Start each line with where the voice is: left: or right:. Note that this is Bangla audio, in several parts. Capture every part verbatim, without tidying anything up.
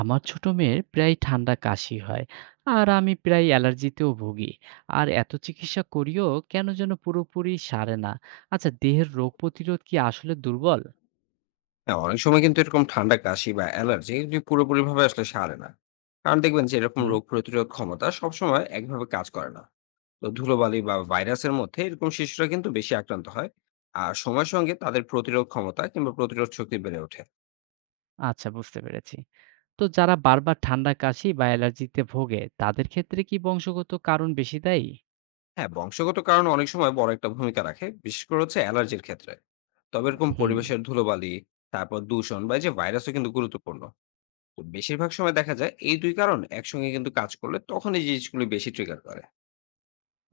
right: আমার ছোট মেয়ের প্রায় ঠান্ডা কাশি হয়। আর আমি প্রায় অ্যালার্জিতেও ভুগি। আর এত চিকিৎসা করিও কেন যেন পুরোপুরি সারে না। আচ্ছা দেহের রোগ প্রতিরোধ কি আসলে দুর্বল?
left: হ্যাঁ, অনেক সময় কিন্তু এরকম ঠান্ডা কাশি বা অ্যালার্জি এগুলি পুরোপুরিভাবে আসলে সারে না। কারণ দেখবেন যে এরকম
right: হুম।
left: রোগ প্রতিরোধ ক্ষমতা সবসময় একভাবে কাজ করে না। তো ধুলোবালি বা ভাইরাসের মধ্যে এরকম শিশুরা কিন্তু বেশি আক্রান্ত হয়। আর সময়ের সঙ্গে তাদের প্রতিরোধ ক্ষমতা কিংবা প্রতিরোধ শক্তি বেড়ে ওঠে।
right: আচ্ছা বুঝতে পেরেছি। তো যারা বারবার ঠান্ডা কাশি বা অ্যালার্জিতে ভোগে তাদের ক্ষেত্রে কি বংশগত কারণ বেশি দায়ী?
left: হ্যাঁ, বংশগত কারণ অনেক সময় বড় একটা ভূমিকা রাখে, বিশেষ করে হচ্ছে অ্যালার্জির ক্ষেত্রে। তবে এরকম
right: হুম।
left: পরিবেশের ধুলোবালি, তারপর দূষণ বা এই যে ভাইরাসও কিন্তু গুরুত্বপূর্ণ। তো বেশিরভাগ সময় দেখা যায় এই দুই কারণ একসঙ্গে কিন্তু কাজ করলে তখন এই জিনিসগুলি বেশি ট্রিগার করে।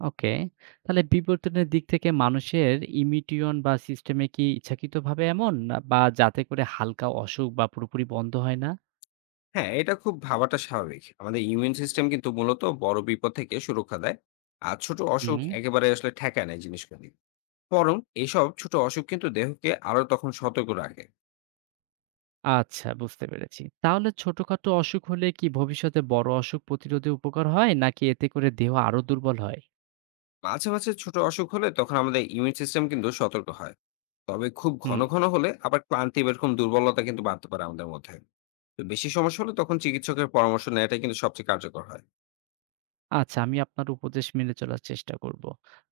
right: ওকে। তাহলে বিবর্তনের দিক থেকে মানুষের ইমিটিয়ন বা সিস্টেমে কি ইচ্ছাকৃতভাবে এমন না- বা যাতে করে হালকা অসুখ বা পুরোপুরি বন্ধ হয় না?
left: হ্যাঁ, এটা খুব ভাবাটা স্বাভাবিক। আমাদের ইমিউন সিস্টেম কিন্তু মূলত বড় বিপদ থেকে সুরক্ষা দেয়। আর ছোট অসুখ
right: হুম।
left: একেবারে আসলে ঠেকায় না এই জিনিসগুলি। বরং এসব ছোট অসুখ কিন্তু দেহকে আরো তখন সতর্ক রাখে।
right: আচ্ছা, বুঝতে পেরেছি। তাহলে ছোটখাটো অসুখ হলে কি ভবিষ্যতে বড় অসুখ প্রতিরোধে উপকার হয়? নাকি এতে করে দেহ আরো দুর্বল হয়?
left: মাঝে, মাঝে ছোট অসুখ হলে তখন আমাদের ইমিউন সিস্টেম কিন্তু সতর্ক হয়। তবে খুব ঘন,
right: হুম।
left: ঘন হলে আবার ক্লান্তি বা এরকম দুর্বলতা কিন্তু বাড়তে পারে আমাদের মধ্যে। তো বেশি সমস্যা হলে তখন চিকিৎসকের পরামর্শ নেওয়াটাই কিন্তু সবচেয়ে কার্যকর হয়।
right: আচ্ছা, আমি আপনার উপদেশ মেনে চলার চেষ্টা করব।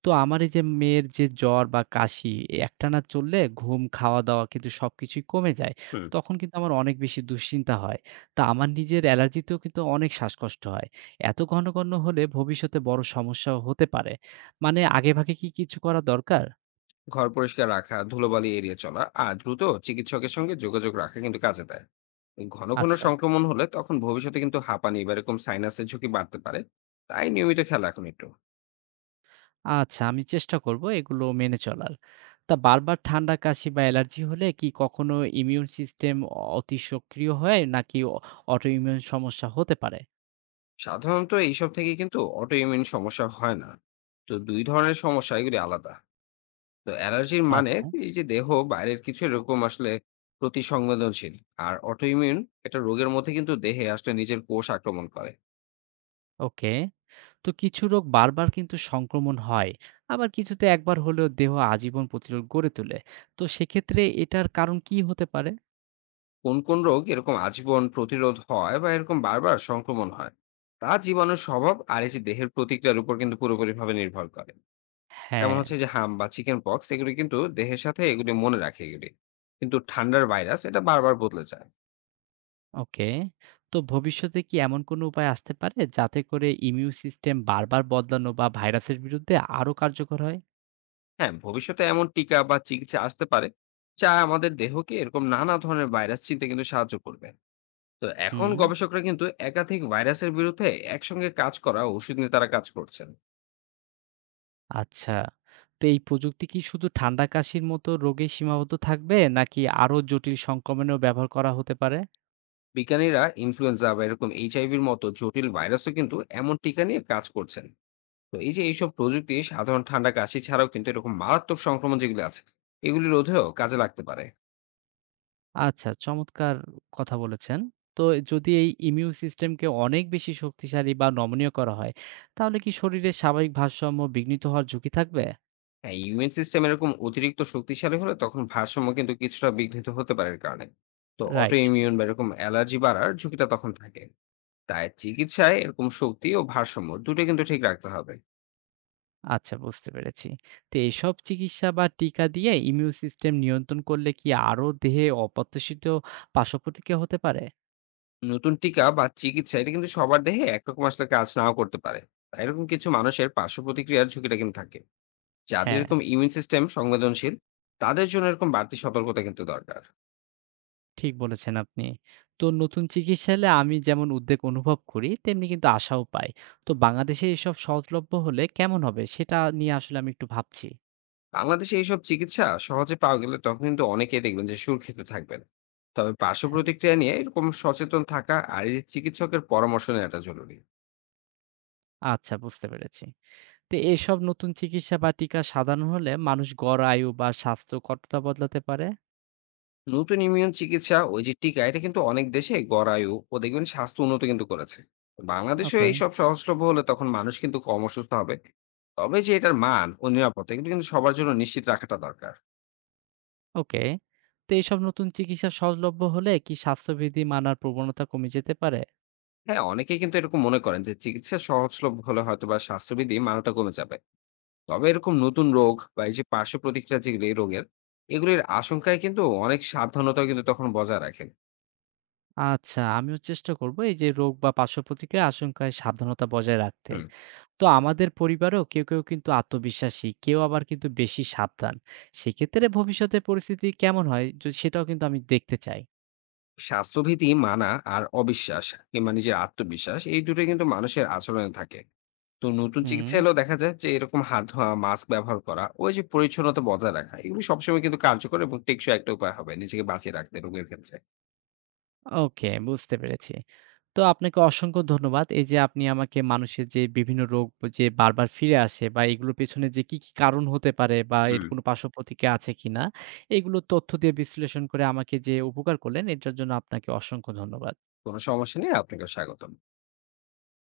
right: তো আমার এই যে মেয়ের যে জ্বর বা কাশি এ একটানা চললে ঘুম, খাওয়া-দাওয়া কিন্তু সবকিছুই কমে যায়।
left: হুম।
right: তখন কিন্তু আমার অনেক বেশি দুশ্চিন্তা হয়। তা আমার নিজের অ্যালার্জিতেও কিন্তু অনেক শ্বাসকষ্ট হয়। এত ঘন, ঘন হলে ভবিষ্যতে বড় সমস্যাও হতে পারে। মানে আগেভাগে কি কিছু করা দরকার?
left: ঘর পরিষ্কার রাখা, ধুলোবালি এড়িয়ে চলা আর দ্রুত চিকিৎসকের সঙ্গে যোগাযোগ রাখা কিন্তু কাজে দেয়। ঘন ঘন
right: আচ্ছা।
left: সংক্রমণ হলে তখন ভবিষ্যতে কিন্তু হাঁপানি বা এরকম সাইনাসের ঝুঁকি বাড়তে পারে। তাই নিয়মিত খেয়াল রাখুন একটু।
right: আচ্ছা, আমি চেষ্টা করব এগুলো মেনে চলার। তা বারবার ঠান্ডা, কাশি বা অ্যালার্জি হলে কি কখনো ইমিউন সিস্টেম অতি সক্রিয় হয় নাকি অ অটোইমিউন সমস্যা হতে পারে?
left: সাধারণত এইসব থেকে কিন্তু অটো ইমিউন সমস্যা হয় না। তো দুই ধরনের সমস্যা এগুলি আলাদা। তো অ্যালার্জির মানে
right: আচ্ছা,
left: এই যে দেহ বাইরের কিছু এরকম আসলে প্রতি সংবেদনশীল। আর অটো ইমিউন এটা রোগের মধ্যে কিন্তু দেহে আসলে নিজের কোষ আক্রমণ করে।
right: ওকে। তো কিছু রোগ বারবার কিন্তু সংক্রমণ হয়। আবার কিছুতে একবার হলেও দেহ আজীবন প্রতিরোধ গড়ে তোলে। তো সেক্ষেত্রে এটার কারণ কি হতে পারে?
left: কোন কোন রোগ এরকম আজীবন প্রতিরোধ হয় বা এরকম বারবার সংক্রমণ হয়, তা জীবনের স্বভাব আর এই যে দেহের প্রতিক্রিয়ার উপর কিন্তু পুরোপুরিভাবে নির্ভর করে। যেমন
right: হ্যাঁ,
left: হচ্ছে যে হাম বা চিকেন পক্স এগুলি কিন্তু দেহের সাথে এগুলি মনে রাখে এগুলি, কিন্তু ঠান্ডার ভাইরাস এটা বারবার বদলে যায়।
right: ওকে। তো ভবিষ্যতে কি এমন কোনো উপায় আসতে পারে যাতে করে ইমিউন সিস্টেম বারবার বদলানো বা ভাইরাসের বিরুদ্ধে আরো কার্যকর হয়?
left: হ্যাঁ, ভবিষ্যতে এমন টিকা বা চিকিৎসা আসতে পারে যা আমাদের দেহকে এরকম নানা ধরনের ভাইরাস চিনতে কিন্তু সাহায্য করবে। তো এখন
right: হুম।
left: গবেষকরা কিন্তু একাধিক ভাইরাসের বিরুদ্ধে একসঙ্গে কাজ করা ওষুধ নিয়ে তারা কাজ করছেন।
right: আচ্ছা। তো এই প্রযুক্তি কি শুধু ঠান্ডা কাশির মতো রোগেই সীমাবদ্ধ থাকবে? নাকি আরো জটিল সংক্রমণেও ব্যবহার করা হতে পারে?
left: বিজ্ঞানীরা ইনফ্লুয়েঞ্জা বা এরকম এইচআইভির মতো জটিল ভাইরাসও কিন্তু এমন টিকা নিয়ে কাজ করছেন। তো এই যে এইসব প্রযুক্তি সাধারণ ঠান্ডা কাশি ছাড়াও কিন্তু এরকম মারাত্মক সংক্রমণ যেগুলো আছে এগুলি রোধেও কাজে লাগতে পারে।
right: আচ্ছা, চমৎকার কথা বলেছেন। তো যদি এই ইমিউন সিস্টেমকে অনেক বেশি শক্তিশালী বা নমনীয় করা হয়, তাহলে কি শরীরের স্বাভাবিক ভারসাম্য বিঘ্নিত হওয়ার ঝুঁকি থাকবে?
left: হ্যাঁ, ইউএন সিস্টেম এরকম অতিরিক্ত শক্তিশালী হলে তখন ভারসাম্য কিন্তু কিছুটা বিঘ্নিত হতে পারে এর কারণে। তো অটো
right: রাইট।
left: ইমিউন বা এরকম অ্যালার্জি বাড়ার ঝুঁকিটা তখন থাকে। তাই চিকিৎসায় এরকম শক্তি ও ভারসাম্য দুটো কিন্তু ঠিক রাখতে হবে।
right: আচ্ছা, বুঝতে পেরেছি। তো এসব চিকিৎসা বা টিকা দিয়ে ইমিউন সিস্টেম নিয়ন্ত্রণ করলে কি আরো দেহে অপ্রত্যাশিত পার্শ্বপ্রতিক্রিয়া হতে পারে?
left: নতুন টিকা বা চিকিৎসা এটা কিন্তু সবার দেহে একরকম আসলে কাজ নাও করতে পারে। তাই এরকম কিছু মানুষের পার্শ্ব প্রতিক্রিয়ার ঝুঁকিটা কিন্তু থাকে, যাদের
right: হ্যাঁ।
left: এরকম ইমিউন সিস্টেম সংবেদনশীল। তাদের জন্য এরকম বাড়তি সতর্কতা কিন্তু দরকার।
right: ঠিক বলেছেন আপনি। তো নতুন চিকিৎসা এলে আমি যেমন উদ্বেগ অনুভব করি, তেমনি কিন্তু আশাও পাই। তো বাংলাদেশে এসব সহজলভ্য হলে কেমন হবে? সেটা নিয়ে আসলে আমি একটু ভাবছি।
left: বাংলাদেশে এইসব চিকিৎসা সহজে পাওয়া গেলে তখন কিন্তু অনেকেই দেখবেন যে সুরক্ষিত থাকবেন। তবে পার্শ্ব
right: হ্যাঁ,
left: প্রতিক্রিয়া নিয়ে এরকম সচেতন থাকা আর এই যে চিকিৎসকের পরামর্শ নেওয়াটা জরুরি।
right: আচ্ছা বুঝতে পেরেছি। তো এসব নতুন চিকিৎসা বা টিকা সাধারণ হলে মানুষ গড় আয়ু বা স্বাস্থ্য কতটা বদলাতে পারে?
left: নতুন ইমিউন চিকিৎসা ওই যে টিকা এটা কিন্তু অনেক দেশে গড়ায়ু ও দেখবেন স্বাস্থ্য উন্নত কিন্তু করেছে। বাংলাদেশেও
right: ওকে,
left: এইসব সহজলভ্য হলে তখন মানুষ কিন্তু কম অসুস্থ হবে। তবে যে এটার মান ও নিরাপত্তা এগুলো কিন্তু সবার জন্য নিশ্চিত রাখাটা দরকার।
right: ওকে। তো এসব নতুন চিকিৎসা সহজলভ্য হলে কি স্বাস্থ্যবিধি মানার প্রবণতা কমে যেতে পারে?
left: হ্যাঁ, অনেকেই কিন্তু এরকম মনে করেন যে চিকিৎসা সহজলভ্য হলে হয়তো বা স্বাস্থ্যবিধি মানটা কমে যাবে। তবে এরকম নতুন রোগ বা এই যে পার্শ্ব প্রতিক্রিয়া যেগুলি এই রোগের, এগুলির আশঙ্কায় কিন্তু অনেক সাবধানতা কিন্তু তখন বজায় রাখেন।
right: আচ্ছা, আমিও চেষ্টা করব এই যে রোগ বা পার্শ্বপ্রতিক্রিয়ার আশঙ্কায় সাবধানতা বজায় রাখতে।
left: হুম।
right: তো আমাদের পরিবারেও কেউ, কেউ কিন্তু আত্মবিশ্বাসী, কেউ আবার কিন্তু বেশি সাবধান। সেক্ষেত্রে ভবিষ্যতে পরিস্থিতি কেমন হয় য সেটাও কিন্তু আমি দেখতে চাই।
left: স্বাস্থ্যভীতি মানা আর অবিশ্বাস কিংবা নিজের আত্মবিশ্বাস এই দুটো কিন্তু মানুষের আচরণে থাকে। তো নতুন
right: হুম।
left: চিকিৎসা এলেও দেখা যায় যে এরকম হাত ধোয়া, মাস্ক ব্যবহার করা, ওই যে পরিচ্ছন্নতা বজায় রাখা এগুলি সবসময় কিন্তু কার্যকর এবং টেকসই একটা উপায় হবে নিজেকে বাঁচিয়ে রাখতে রোগের ক্ষেত্রে।
right: ওকে, বুঝতে পেরেছি। তো আপনাকে অসংখ্য ধন্যবাদ। এই যে আপনি আমাকে মানুষের যে বিভিন্ন রোগ যে বারবার ফিরে আসে বা এগুলোর পেছনে যে কি, কি কারণ হতে পারে বা এর
left: হুম।
right: কোনো পার্শ্বপ্রতিক্রিয়া আছে কিনা, এগুলো তথ্য দিয়ে বিশ্লেষণ করে আমাকে যে উপকার করলেন, এটার জন্য আপনাকে অসংখ্য ধন্যবাদ।
left: কোনো সমস্যা নেই, আপনাকে স্বাগতম।